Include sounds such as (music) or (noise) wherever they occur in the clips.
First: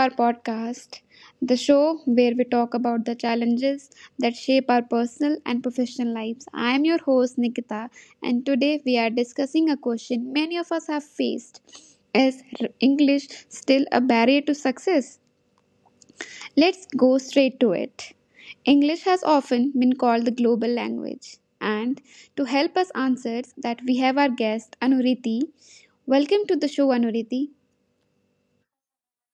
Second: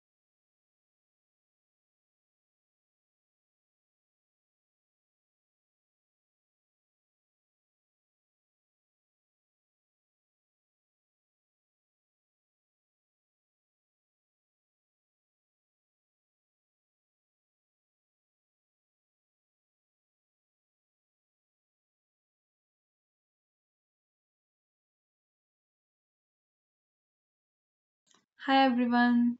our podcast, the show where we talk about the challenges that shape our personal and professional lives. I am your host, Nikita, and today we are discussing a question many of us have faced: Is English still a barrier to success? Let's go straight to it. English has often been called the global language, and to help us answer that, we have our guest, Anuriti. Welcome to the show, Anuriti. Hi everyone.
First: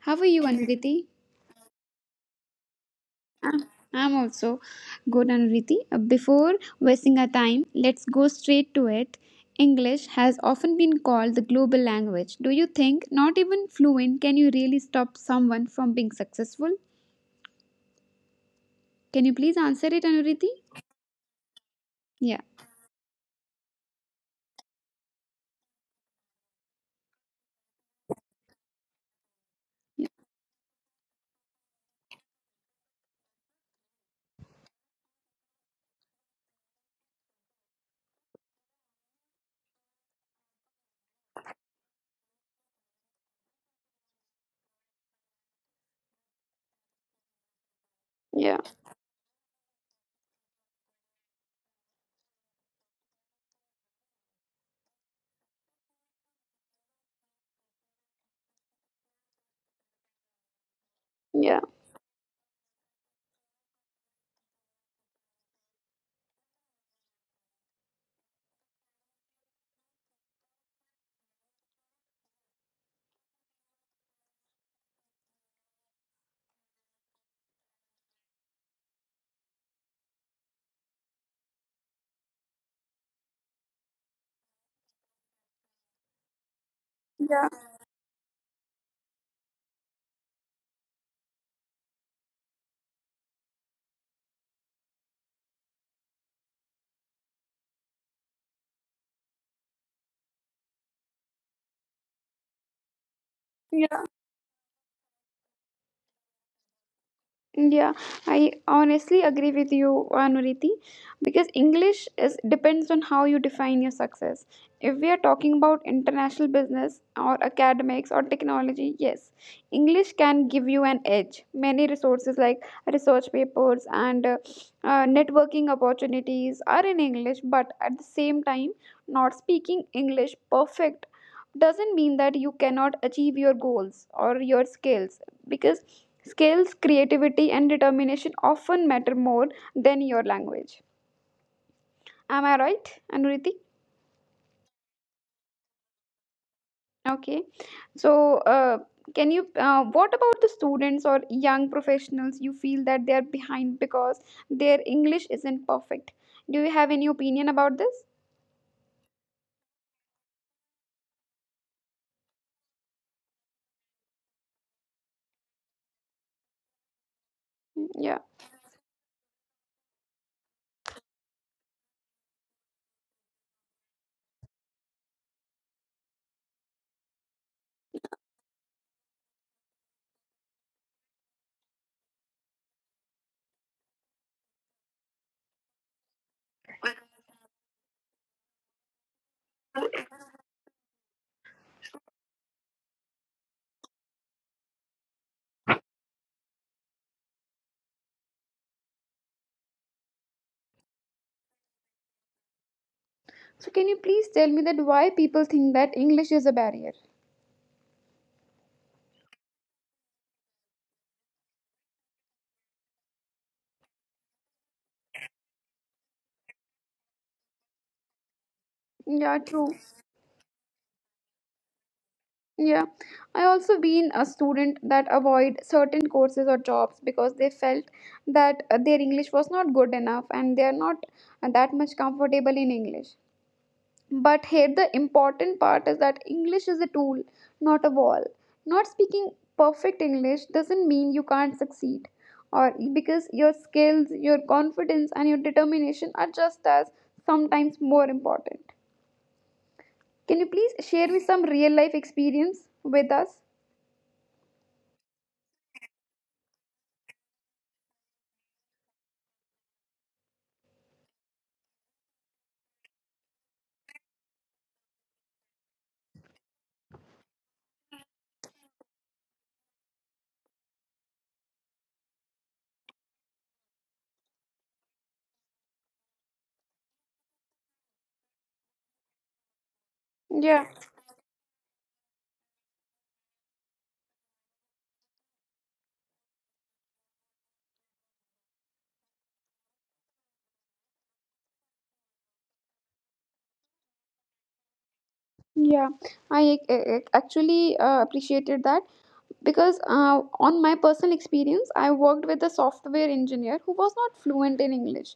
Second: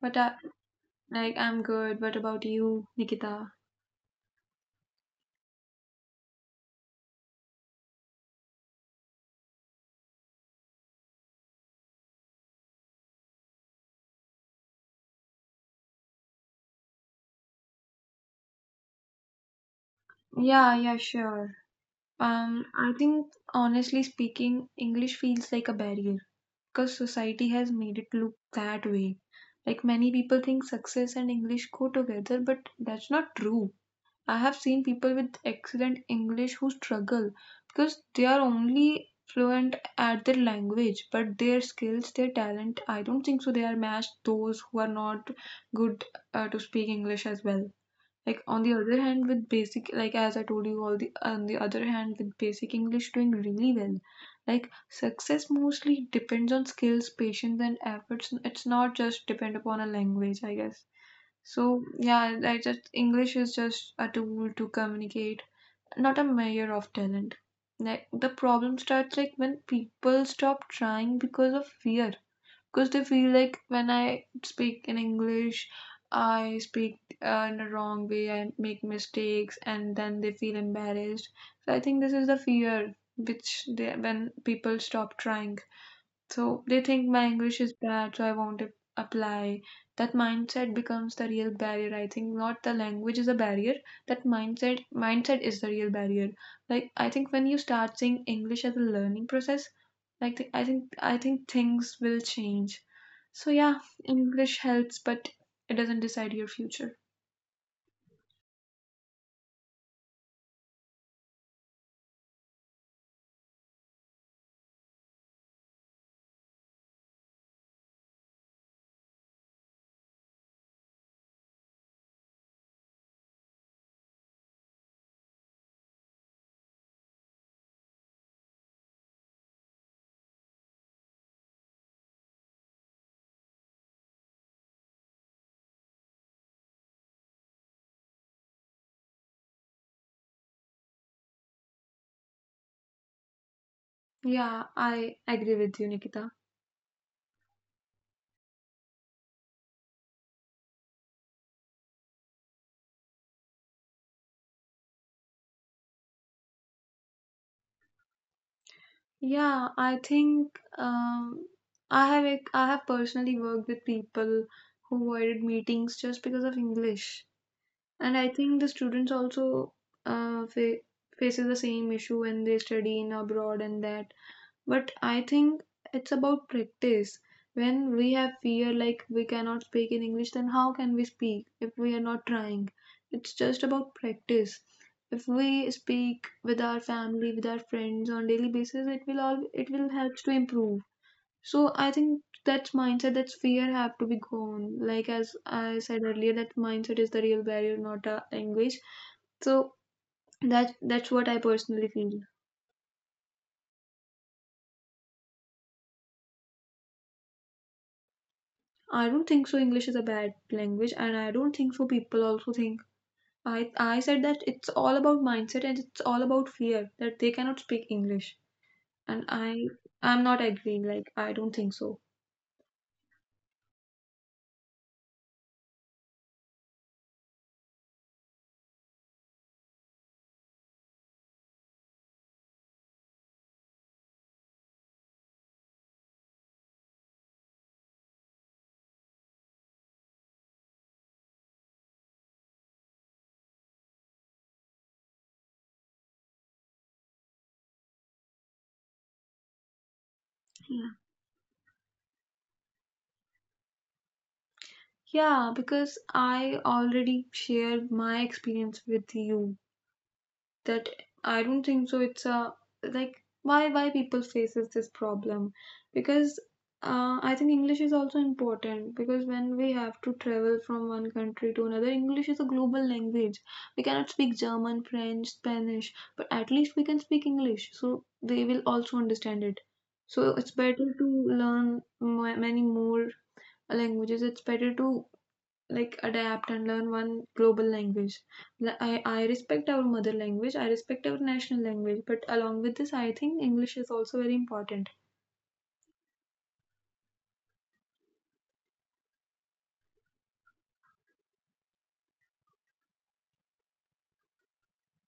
What are I you, Anuriti? like I'm good. What about you, Nikita? I'm I'm also good, Anuriti. Before wasting our time, let's go straight to it. English has often been called the global language. Do you think not even fluent can you really stop someone from being successful? Can you please answer it, Anuriti? Yeah, yeah, sure. Yeah. I think honestly speaking, English feels like a barrier because society has made it look that way. Like many people think success and English go together, but that's not true. I have seen people with excellent English who struggle because they are only fluent at their language, but their skills, their talent, I don't think so they are matched those who are not good to speak English as well. Like Yeah. on the other hand, with basic, like as I told you, all the On the other hand, with basic English doing really well, like success mostly depends on skills, patience, and efforts. It's not just depend upon a language, I guess. Yeah. So yeah, I just English is just a tool to communicate, not a measure of talent. Like the problem starts like when people stop trying because of fear because they feel like when I speak in English, I speak in a wrong way and make mistakes, and then they feel embarrassed. So I think this is the fear which they when people stop trying. So they think my English is bad, so I won't apply. That mindset becomes the real barrier. I think not the language is a barrier. That mindset is the real barrier. Like I think when you start seeing English as a learning process, like I think things will change. So yeah, Yeah. English helps, but it doesn't decide your future. Yeah, I honestly agree with you, Anuriti, because English is depends on how you define your success. If we are talking about international business or academics or technology, yes, English can give you an edge. Many resources like research papers and networking opportunities are in English, but at the same time, not speaking English perfect doesn't mean that you cannot achieve your goals or your skills, because skills, creativity, and determination often matter more than your language. Am I right, Anuriti? Yeah, I agree with you, Nikita. Okay. So, what about the students or young professionals you feel that they are behind because their English isn't perfect? Do you have any opinion about this? Yeah, I think I have I have personally worked with people who avoided meetings just because of English, Mm, yeah. and I think the students also fa faces the same issue when they study in abroad, and that but I think it's about practice. When we have fear, like we cannot speak in English, then how can we speak if we are not trying? It's just about practice. If we speak with our family, with our friends on daily basis, it will all it will help to improve. So I think that's mindset, that's fear have to be gone. Like as I said earlier, that mindset is the real barrier, not a language. So that's what I personally feel. So, can you please tell me that why people think that English is a barrier? I don't think so English is a bad language, and I don't think so people also think. I said that it's all about mindset and it's all about fear that they cannot speak English. And Yeah, I true. I'm not agreeing, like I don't think so. Yeah, I also been a student that avoid certain courses or jobs because they felt that their English was not good enough and they are not that much comfortable in English. But here the important part is that English is a tool, not a wall. Not speaking perfect English doesn't mean you can't succeed or, because your skills, your confidence and your determination are just as, sometimes more important. Can you please Yeah. share me some real life experience with us? Yeah, because I already shared my experience with you that I don't think so. It's a like why people faces this problem because I think English is also important because when we have to travel from one country to another, English is a global language. We cannot speak German, French, Spanish, but at least we can speak English, so they will also understand it. So it's Yeah. better to learn many more languages. It's better to like adapt and learn one global language. Like, I respect our mother language, I respect our national language, but along with this, I think English is also very important. Yeah, I actually appreciated that, because on my personal experience, I worked with a software engineer who was not fluent in English.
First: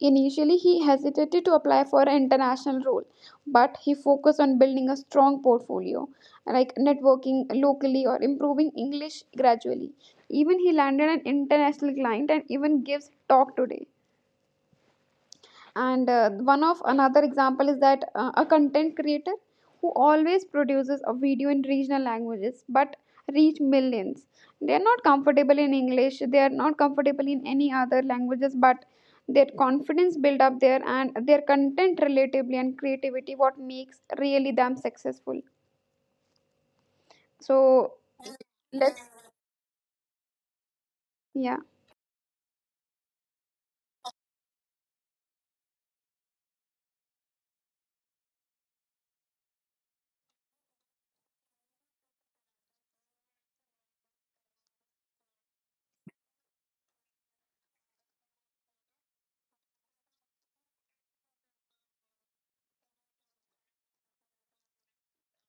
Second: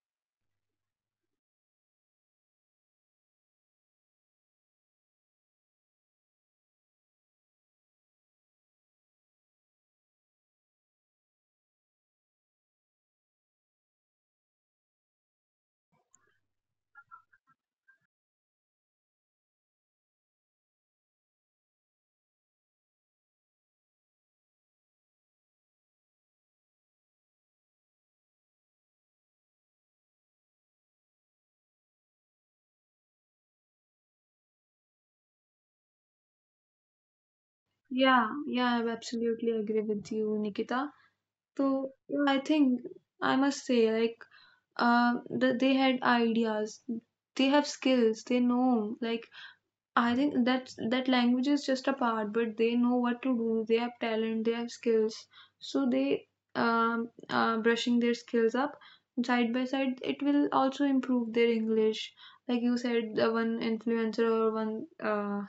Initially, he hesitated to apply for an international role, but he focused on building a strong portfolio, like networking locally or improving English gradually. Even he landed an international client and even gives talk today. And one of another example is that a content creator who always produces a video in regional languages but reach millions. They are not comfortable in English, they are not comfortable in any other languages, but their confidence build up there, and their content relatively and creativity what makes really them successful. So Yeah, yeah, I let's absolutely agree with you, Nikita. Yeah, So yeah, I think I must say, like, they had ideas, they have skills, they know, like, I think that's that language is just a part, but they know what to do. They have talent, they have skills, so they brushing their skills up side by side. It will also improve their English, like you said, the one influencer or one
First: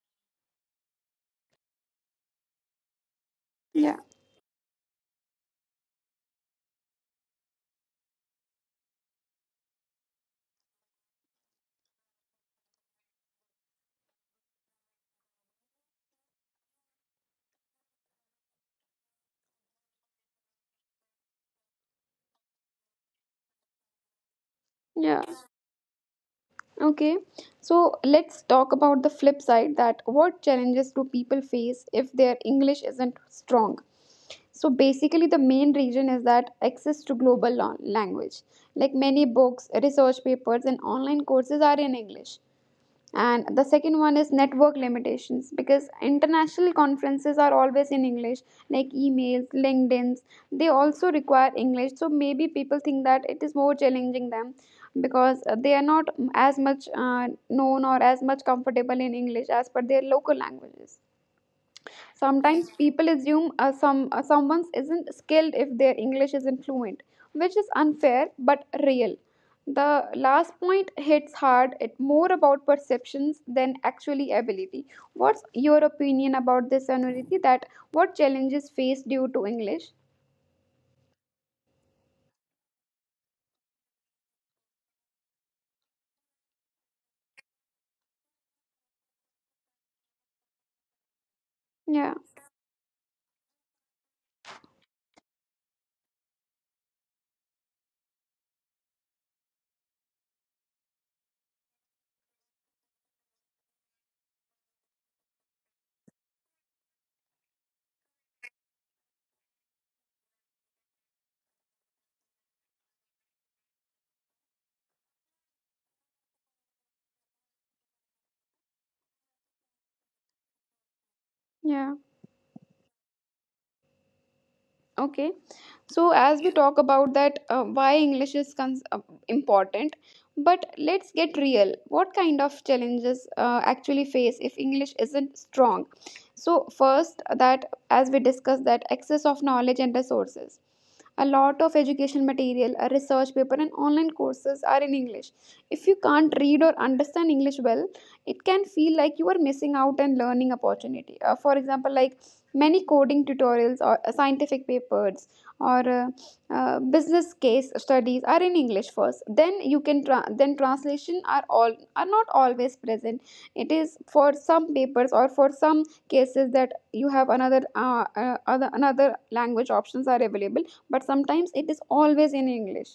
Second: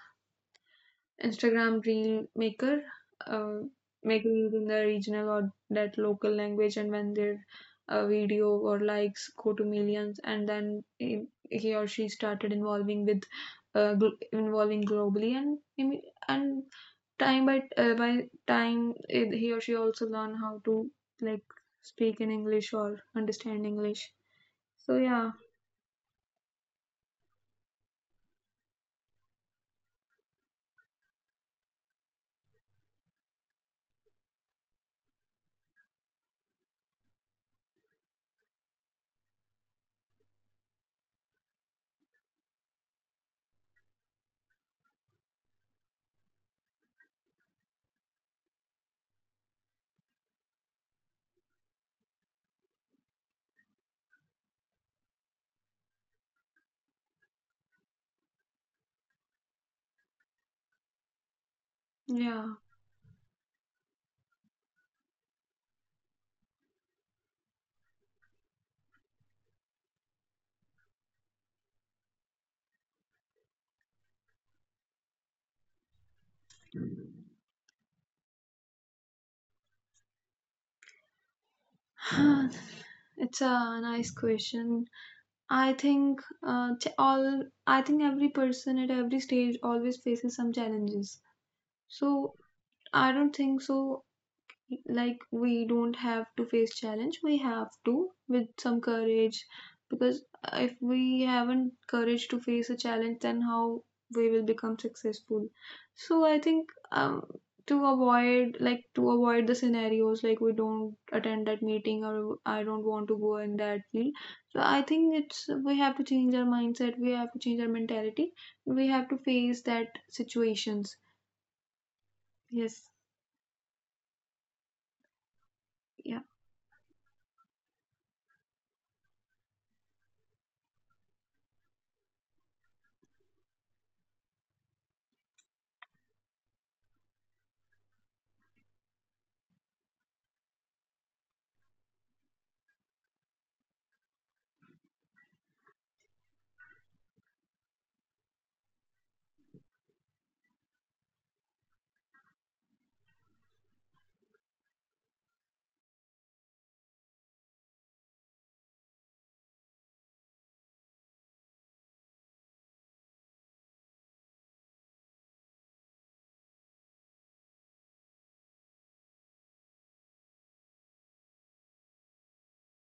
Instagram reel maker, uh, yeah, make reels in the regional or that local language, and when their video or likes go to millions, and then he or she started involving with involving globally, and time by time it, he or she also learn how to like speak in English or understand English. So yeah. yeah, Okay, so let's talk about the flip side, that what challenges do people face if their English isn't strong? So basically, the main reason is that access to global language, like many books, research papers, and online courses are in English. And the second one is network limitations, because international conferences are always in English, like emails, LinkedIns, they also require English. So maybe people think that it is more challenging them, because they are not as much known or as much comfortable in English as per their local languages. yeah, Sometimes people assume someone isn't skilled if their English isn't fluent, which is unfair but real. The last point hits hard. It more about perceptions than actually ability. What's your opinion about this, Anuriti? That what challenges face due to English? (sighs) it's a nice question. I think all I think every person at every stage always faces some challenges. Yeah, So I don't think so, like we don't have to face challenge, we have to with some courage, because if we haven't courage to face a challenge, then how we will become successful. So I think to avoid, to avoid the scenarios, like we don't attend that meeting or I don't want to go in that field. So I think it's we have to change our mindset, we have to change our mentality, we have to face that situations. yeah. Yes. Okay, so as we talk about that, why English is important, but let's get real: what kind of challenges actually face if English isn't strong? So first, that as we discussed, that access of knowledge and resources: a lot of education material, a research paper and online courses are in English. If you can't read or understand English well, it can feel like you are missing out and learning opportunity. For example, like many coding tutorials or scientific papers or business case studies are in English first. Then you can then translation are all are not always present. It is for some papers or for some cases that you have another other another language options are available. But sometimes it is always in English.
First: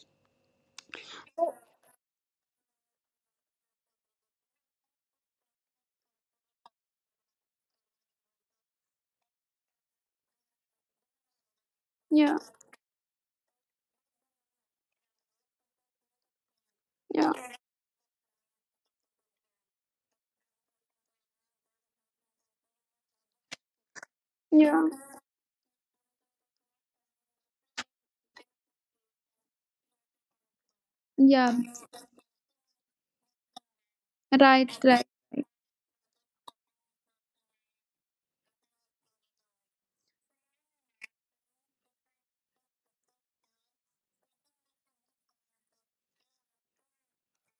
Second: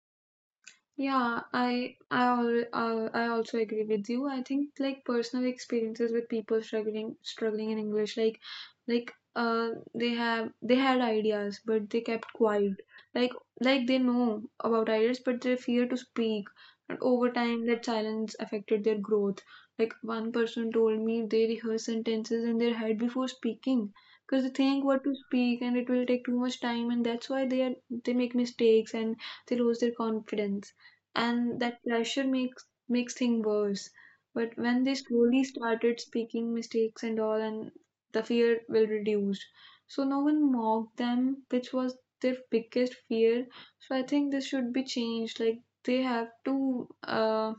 Yeah, I also agree with you. I think like personal experiences with people struggling in English, like they have they had ideas but they kept Yeah, quiet. Like like they know about ideas but they fear to speak. And over yeah, time, that silence affected their growth. Like one person told me they rehearse sentences in their head before speaking because they think yeah, what to speak and it will take too much time and that's why they are they make mistakes and they lose their confidence, yeah. and that pressure makes things worse. But Right, when they right, slowly started speaking mistakes and all, and the fear will reduce. So no one mocked them, which was their biggest fear. So I think this should be changed. Like they have to uh,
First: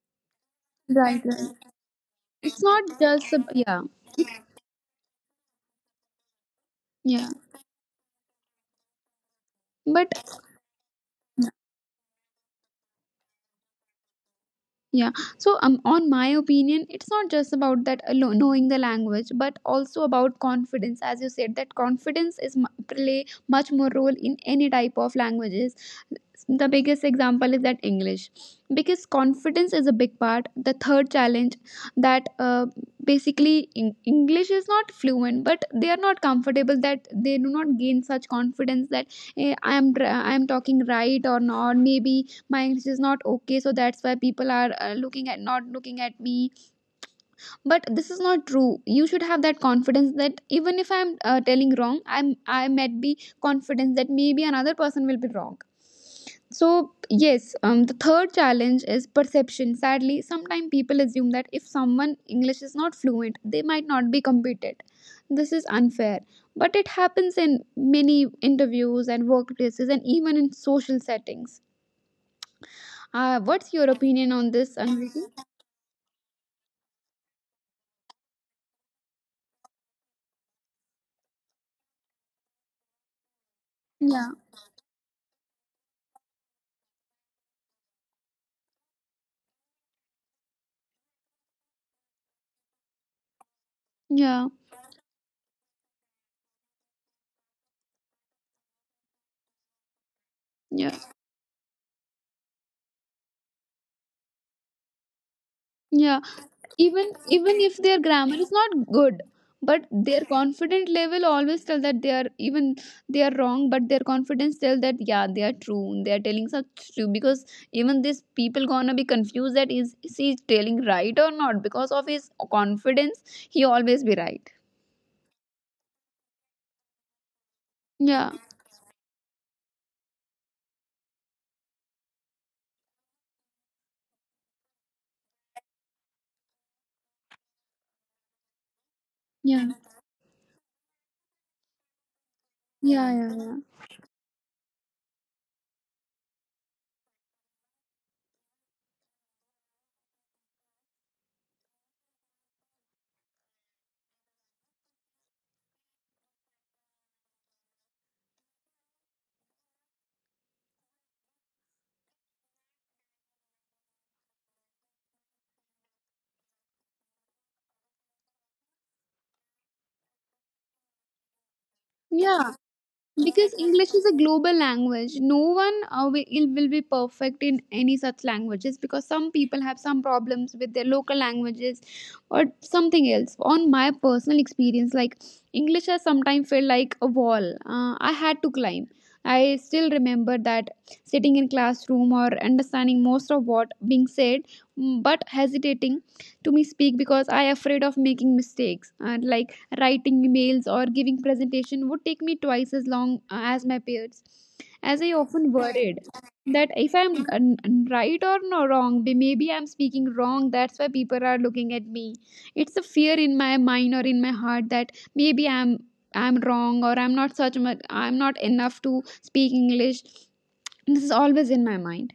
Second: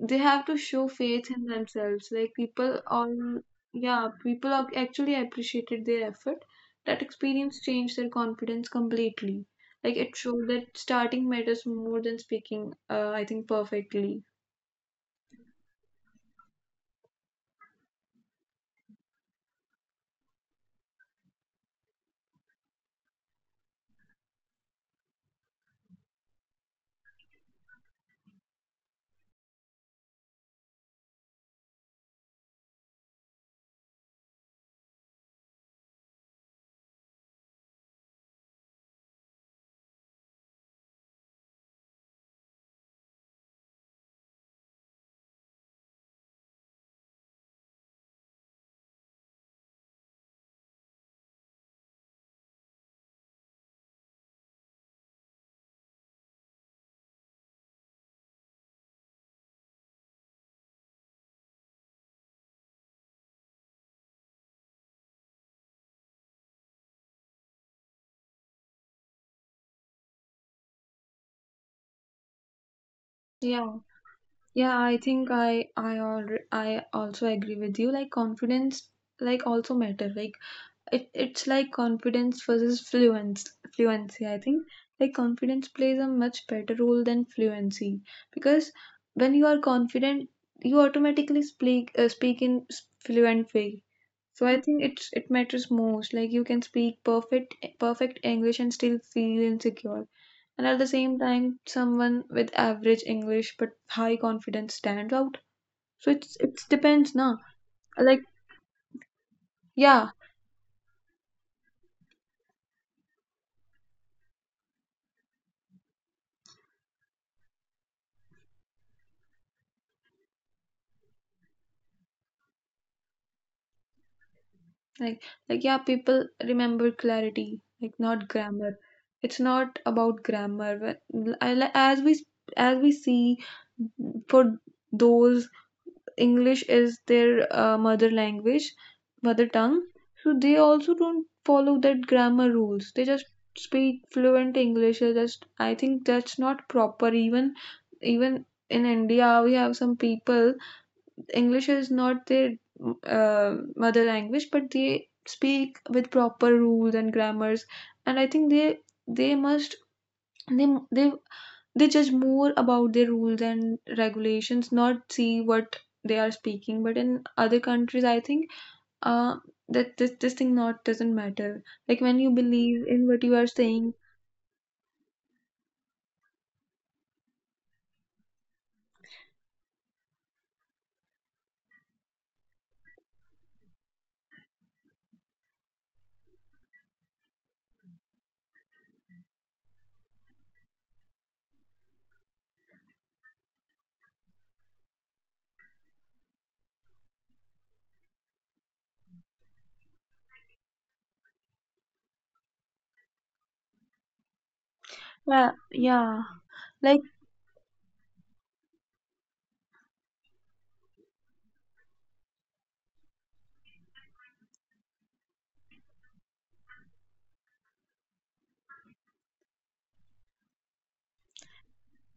they have to show right, faith in right. themselves like It's people not just on. a- yeah, Yeah, people are actually appreciated their effort. That yeah. experience changed their confidence completely. Like it But showed that starting matters more than speaking I think perfectly. Yeah. So, on my opinion, it's not just about knowing the language, but also about confidence. As you said, that confidence is play much more role in any type of languages. The biggest example is that English, because confidence is a big part. The third challenge, that basically English is not fluent, but they are not comfortable, that they do not gain such confidence. That I am talking right or not, maybe my English is not okay, so that's why people are looking at, not looking at me. But this is not true. You should have that confidence that even if I am telling wrong, I might be confident that maybe another person will be wrong. So, yes, the third challenge is perception. Sadly, sometimes people assume that if someone English is not fluent, they might not be competent. This is unfair, but it happens in many interviews and workplaces, and even in social settings. Yeah, What's your opinion on this, yeah, I Anviti? think I also agree with you like confidence like also matter like it, it's like confidence versus fluence, fluency Yeah, I think, like confidence plays a much better role than fluency because when you are confident, you automatically speak speak in fluent way. So yeah, I think it's it matters most. Like you can speak perfect English and still feel insecure, and at the yeah, same time someone with average English but high confidence stands out. So yeah. it's it even depends na. even if their Like grammar is not good, but yeah. their confident level always tell that they are even they are wrong, but their confidence tell that yeah, they are true, they are telling such true, because even these people gonna be confused that is he telling right or not, because of his confidence he always be right. Like, like yeah, people remember clarity, like not Yeah, grammar. It's not about grammar. But as we as we see, for those English is their mother language, mother yeah, tongue. So they also don't follow that grammar rules. They yeah, just yeah. speak fluent English. They just I think that's not proper. Even even in India, we have some people English is not their mother language, but they speak with proper rules and grammars, and I think they must they they they judge more about their rules and regulations, not see what they are speaking. But in other countries, I think uh, that this thing not doesn't matter. Like when you Yeah, yeah. believe in what you are Because English saying, is a global language, no one will be perfect in any such languages, because some people have some problems with their local languages or something else. On my personal experience, like English has sometimes felt like a wall I had to climb. I still remember that, sitting in classroom or understanding most of what being said, but hesitating to me speak, because I afraid of making mistakes. Like writing emails or giving presentation would take me twice as long as my peers, as I often yeah, worried yeah, that if like. I'm right or no wrong, maybe I'm speaking wrong, that's why people are looking at me. It's a fear in my mind or in my heart that maybe I'm wrong or I'm not such much, I'm not enough to speak English. This is always in my mind.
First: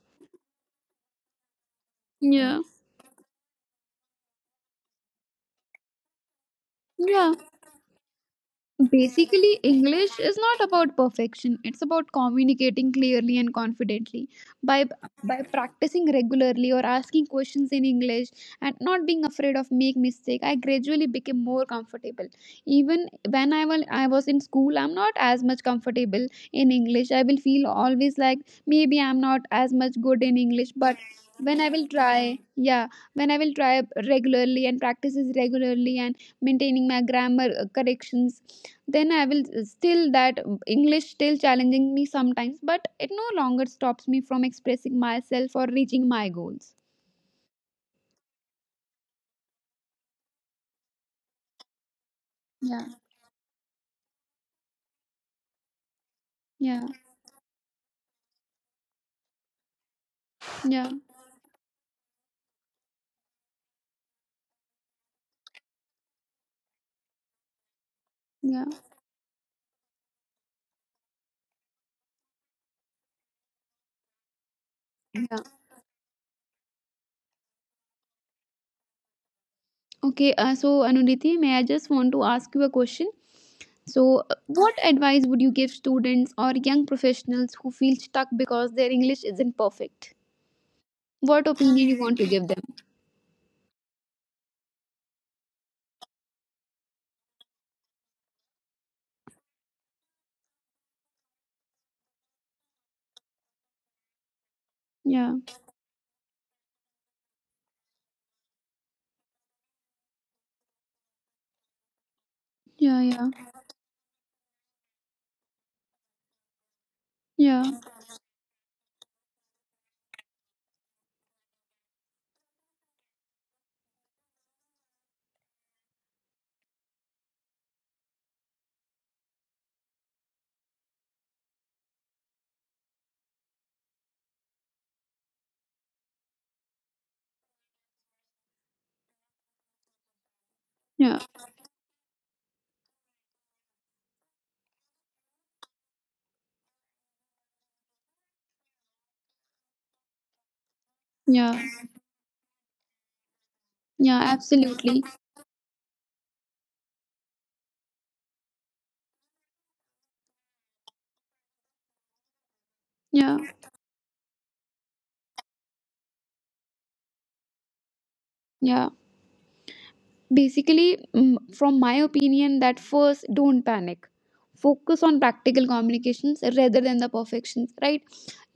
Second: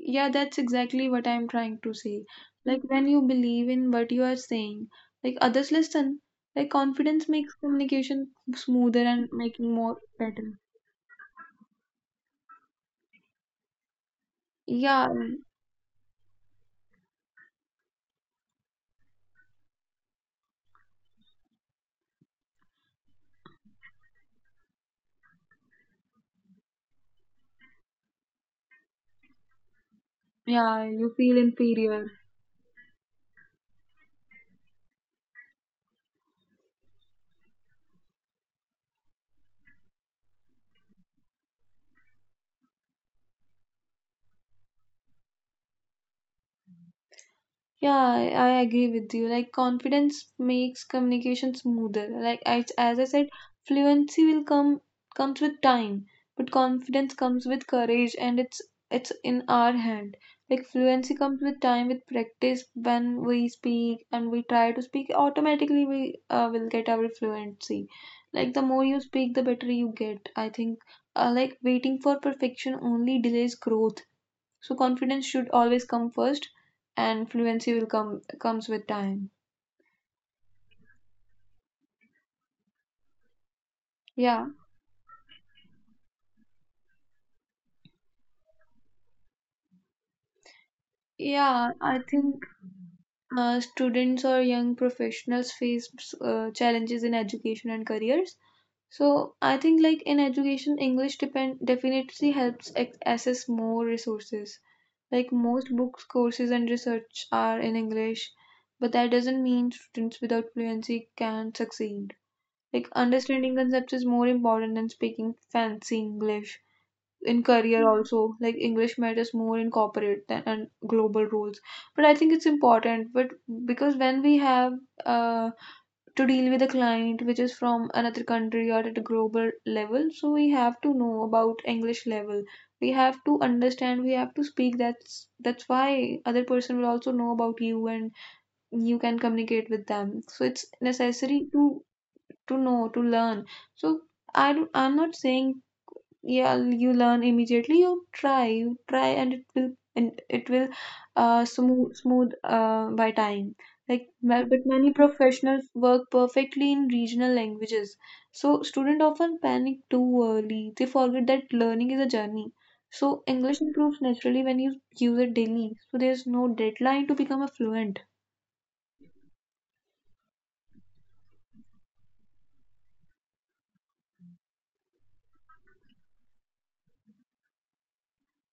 Yeah, that's exactly what I'm trying to say. Yeah, Like when you believe in what you are saying, like others listen. Like confidence yeah. makes communication smoother and Basically, making more English is better. not about perfection. It's about communicating clearly and confidently. By Yeah, by practicing regularly or asking questions in English, and not being afraid of make mistake, I gradually became more comfortable. Even when I was in school, I'm not as much comfortable in English. I will feel always like maybe I'm not as much good in English, yeah, but you feel when I will inferior. try, yeah, when I will try regularly and practices regularly and maintaining my grammar corrections, then I will still that English still challenging me sometimes, but it no longer stops me from expressing myself or reaching my goals. Yeah, I agree with you. Like confidence makes communication smoother. Like I, Yeah, as I said, fluency will come comes with time, but yeah, confidence comes with courage, and it's in our hand. Like yeah, fluency comes with time, with practice. When we speak and we try to speak, automatically we will get our fluency. Like yeah, the more you speak, the better you get, I think. Like waiting for perfection only delays growth, so confidence yeah. should always come first, and fluency will come comes with time. Okay, so Anuriti, may I just want to ask you a question. So, Yeah, what advice would you give students or young professionals who feel stuck because their English isn't perfect? What yeah. opinion you I want to give think them? (sighs) Students or young professionals face challenges in education and careers. So I think like in education, English depend definitely helps access more resources. Yeah, Like most books, courses, and research are in English, but that doesn't mean students without fluency can succeed. Like yeah, yeah, understanding concepts is more important than speaking fancy English. In yeah, career also, like English matters more in corporate than and global roles, but I think it's important but because when we have uh, to deal with a client which is from another country or at a global level, so we have to know about English level. We have to understand, we have to speak. That's why other person will also know about you, and you can communicate with them. So it's yeah, necessary to know, to learn. So I don't, I'm not saying yeah you learn immediately. You try, you try and it will uh, yeah, smooth smooth uh, by time. Like yeah, but many absolutely, professionals work perfectly in regional languages. So students often panic too early. They forget that learning is a journey. So yeah, English improves naturally when you use it daily, so there's no deadline to become a fluent. yeah. Basically, from my opinion, that first don't panic. Focus on practical communications rather than the perfections, right?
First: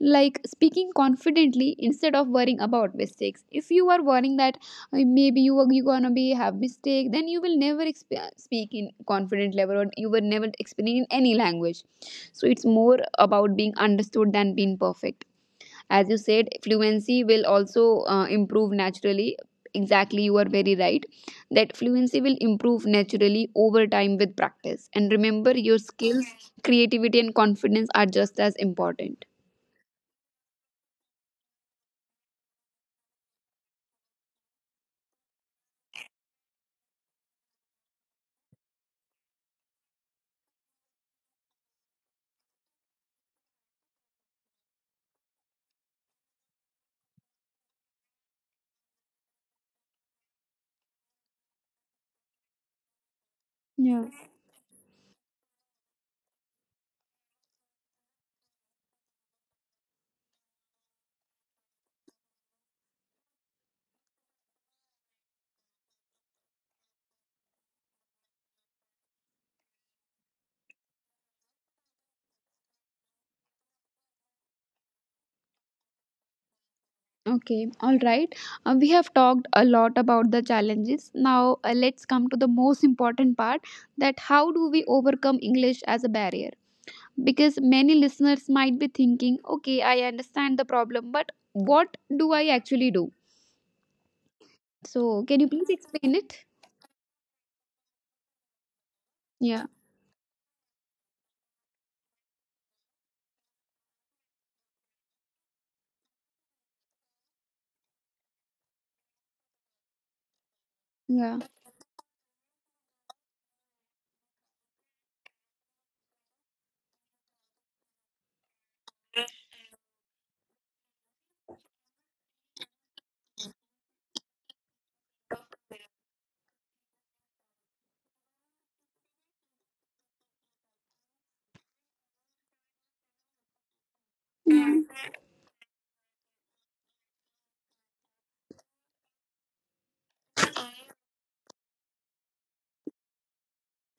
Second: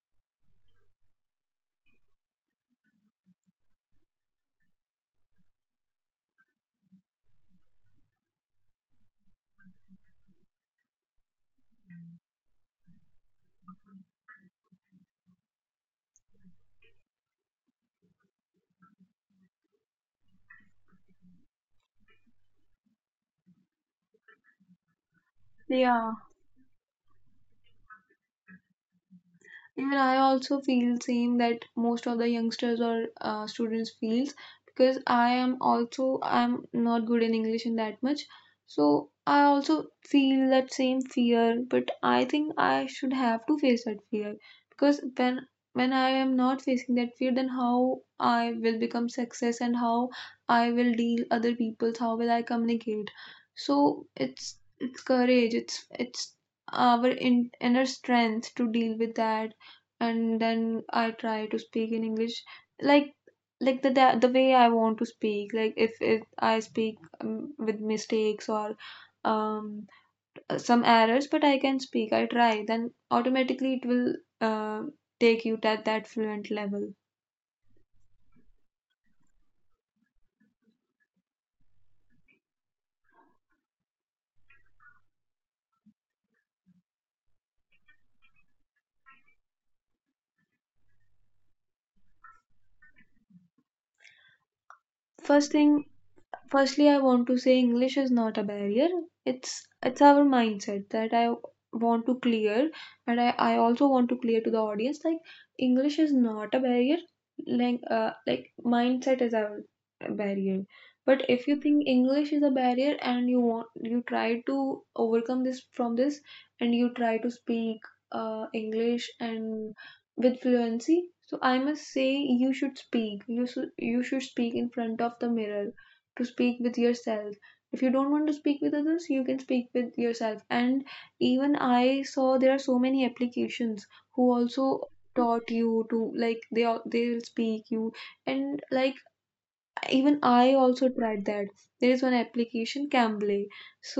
Like speaking confidently instead of worrying about mistakes. If you are worrying that, maybe you are you gonna be have mistake, then you will never speak in confident level, or you will never explain in any language. So it's more about being understood than being perfect. As you said, fluency will also improve naturally. Exactly, you are very right, that fluency will improve naturally over time with practice, and remember, your Yeah. skills, creativity and confidence are just as important. Even I also feel same that most of the youngsters or students feels because I am also I'm not good in English in that much. So I also feel that same fear, but I think I should have to face that fear because when I am not facing that fear, then how I will become success and how I will deal other people, how will I communicate? Yeah. So it's courage, it's our inner strength to deal with that, and then I try to speak in English like like the way I want to speak, like if I speak with mistakes or um some errors, but I can speak, I try, then automatically it will uh, take you to that fluent level. Okay, all right. We have talked a lot about the challenges. Now let's come to the most important part, that how do we overcome English as a barrier? Because many listeners might be thinking, okay, I understand the problem, but what do I actually do? So can you first please thing explain it? Firstly, I want to say English is not a barrier. It's Yeah. it's our mindset that I want to clear, and I also want to clear to the audience like English is not a barrier. Like mindset is our barrier. But Yeah. if you think English is a barrier and you try to overcome this, and you try to speak English and with fluency, so I must say you should speak. You should speak in front of the mirror, to speak with yourself. If you don't want to speak with others, you can speak with yourself. And even I saw there are so many applications who also Mm. taught you to, like, they will speak you, and like even I also tried that. There is one application, Cambly,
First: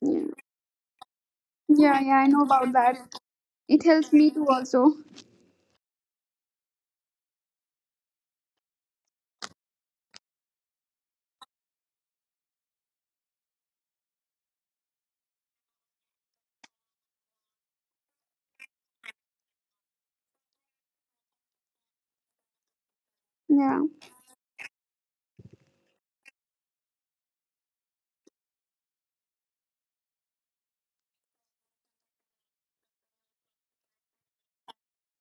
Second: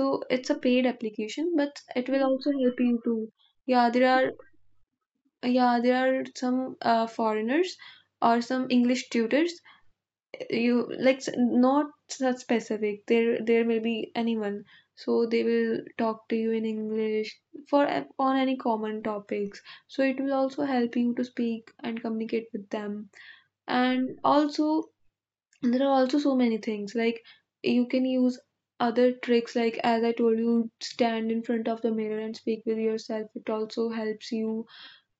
Yeah. it's a paid application, but Yeah. it Yeah. will I know also about help that. you to... It Yeah, there helps me are... too, also. Yeah, there are some foreigners or some English tutors, you like, not such specific, there may be anyone, so they will talk to you in English for, on any common topics. So it will also help you to speak and communicate with them. Yeah. And also, there are also so many things like you can use other tricks like, as I told you, stand in front of the mirror and speak with yourself, it also helps you.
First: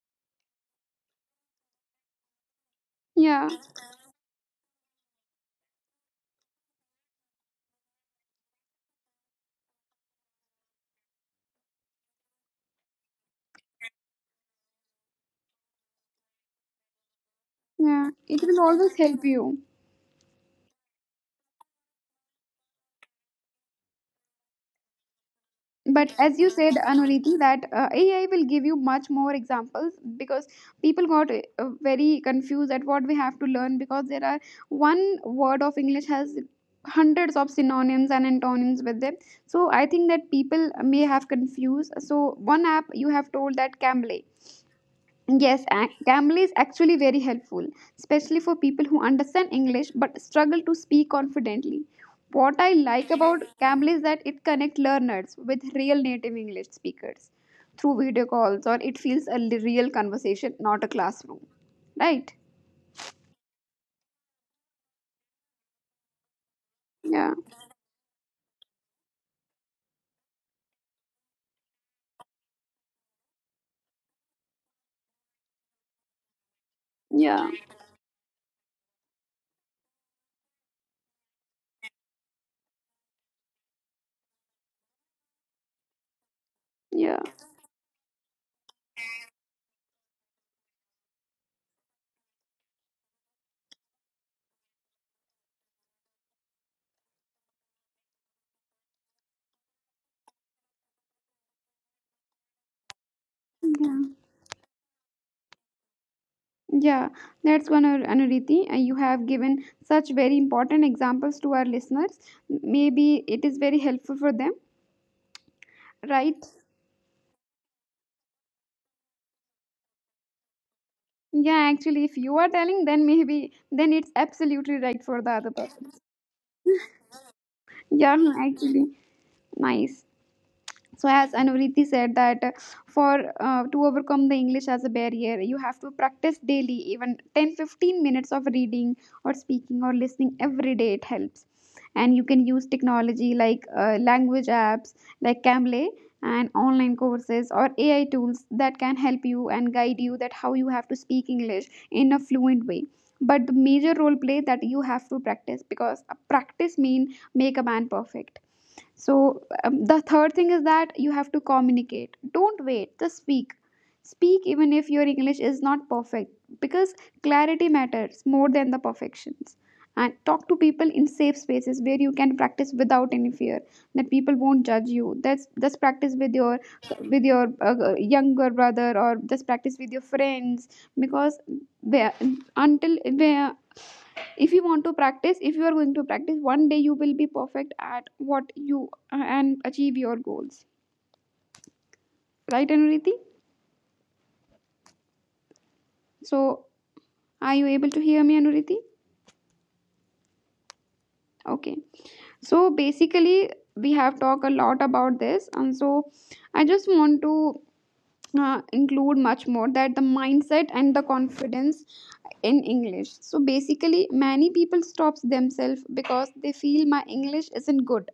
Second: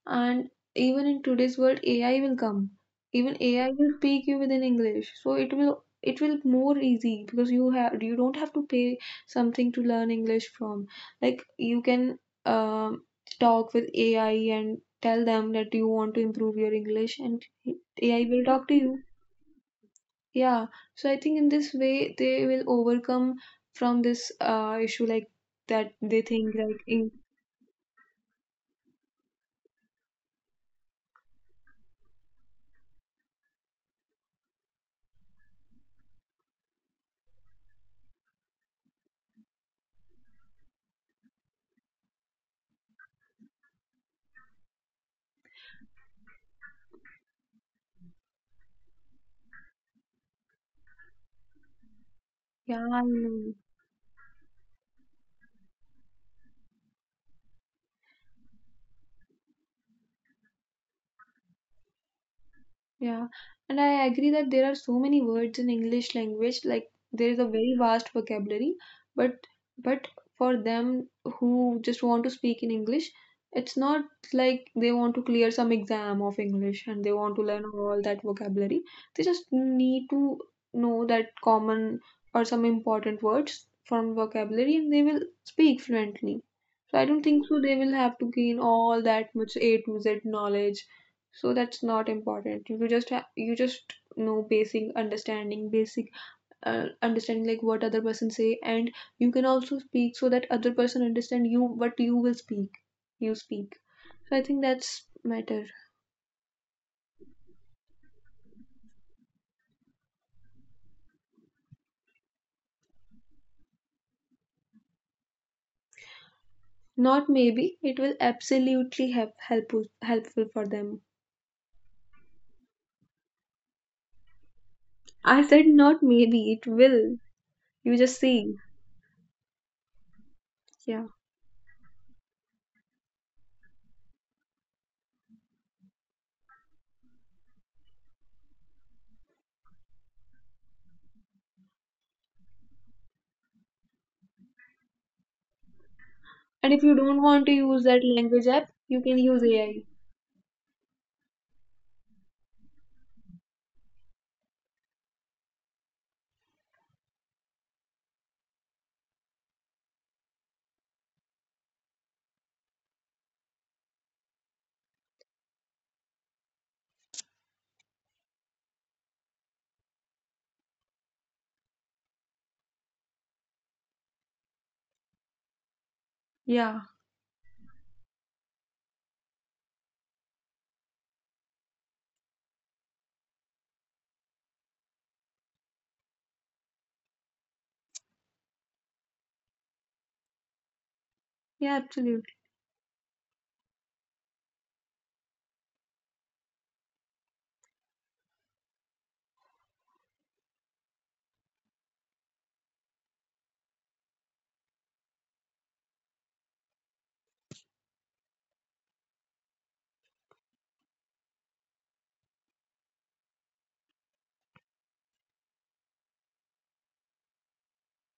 And even in today's world, AI will come. Even Yeah. AI will speak you within English. So it will more easy because you don't have to pay something to learn English from. Like you can um, talk with AI and tell them that you want to improve your English, and Yeah. AI It will will talk to always you. help you. Yeah. So I think in this way they will overcome from this issue like that But they as you think said, like in... Anuriti, that AI will give you much more examples, because people got very confused at what we have to learn, because there are one word of English has hundreds of synonyms and antonyms with them. So I think that people may have confused. So one app you have told, that Cambly. Yes, Camel is actually very helpful, especially for people who understand English but struggle to speak confidently. What I Yeah, I like about know. Camel is that it connects learners with real native English speakers through video calls, or it feels a real conversation, not a classroom. Right? Yeah, and I agree that there are so many words in English language, like there Yeah, is a very vast vocabulary, but but for them who just want to speak in English, it's not like they want to clear some exam of English and they want to yeah, learn all that vocabulary. They just need to know that common or some important words from vocabulary and they will speak fluently. So I yeah, don't think so they will have to gain all that much A to Z knowledge, so that's not important. You just you just know basic understanding, basic understanding, like what other person say, and you can also speak so that other person understand you what you will speak, you speak. yeah. So I think that's matter. Yeah, that's one, Anuriti. You have given such very important examples to our listeners. Maybe it is very helpful for them, right? Not maybe, it will absolutely helpful, helpful for them. Yeah, actually, if you are telling, then maybe then it's absolutely right for the I other said person. not maybe, it will, you just Yeah, no, see. actually, nice. Yeah, So as Anuvriti said, that for to overcome the English as a barrier, you have to practice daily. Even 10, 15 minutes of reading or speaking or listening every day, it helps. And you can use technology like language apps like Cambly and and if you online don't want courses to or use AI that tools language app, that can you can help use you and AI. guide you that how you have to speak English in a fluent way. But the major role play that you have to practice, because a practice mean make a man perfect. So, the third thing is that you have to communicate. Don't wait, just speak. Speak even if your English is not perfect, because clarity matters more than the perfections. And talk to people in safe spaces where you can practice without any fear that people won't judge you. That's just practice with your, Yeah, younger brother, or just practice with your friends. Because where, until where, if you want to practice, if you are going to practice, one day you will be perfect at what you and achieve your goals. yeah, absolutely. Right, Anuriti? So, are you able to hear me, Anuriti? Okay, so basically, we have talked a lot about this, and so I just want to include much more that the mindset and the confidence in English. So basically, many people stops themselves because they feel my English isn't good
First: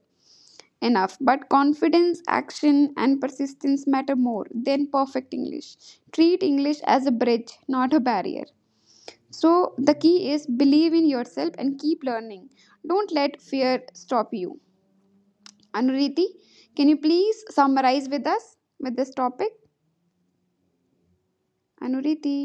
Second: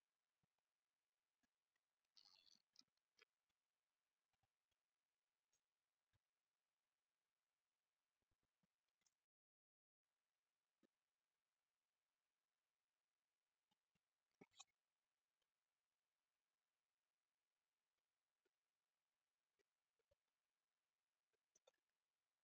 enough. But confidence, action, and persistence matter more than perfect English. Treat English as a bridge, not a barrier. So, the key is believe in yourself and keep learning. Don't let fear stop you. Anuriti, can you please summarize with us with this topic? Anuriti.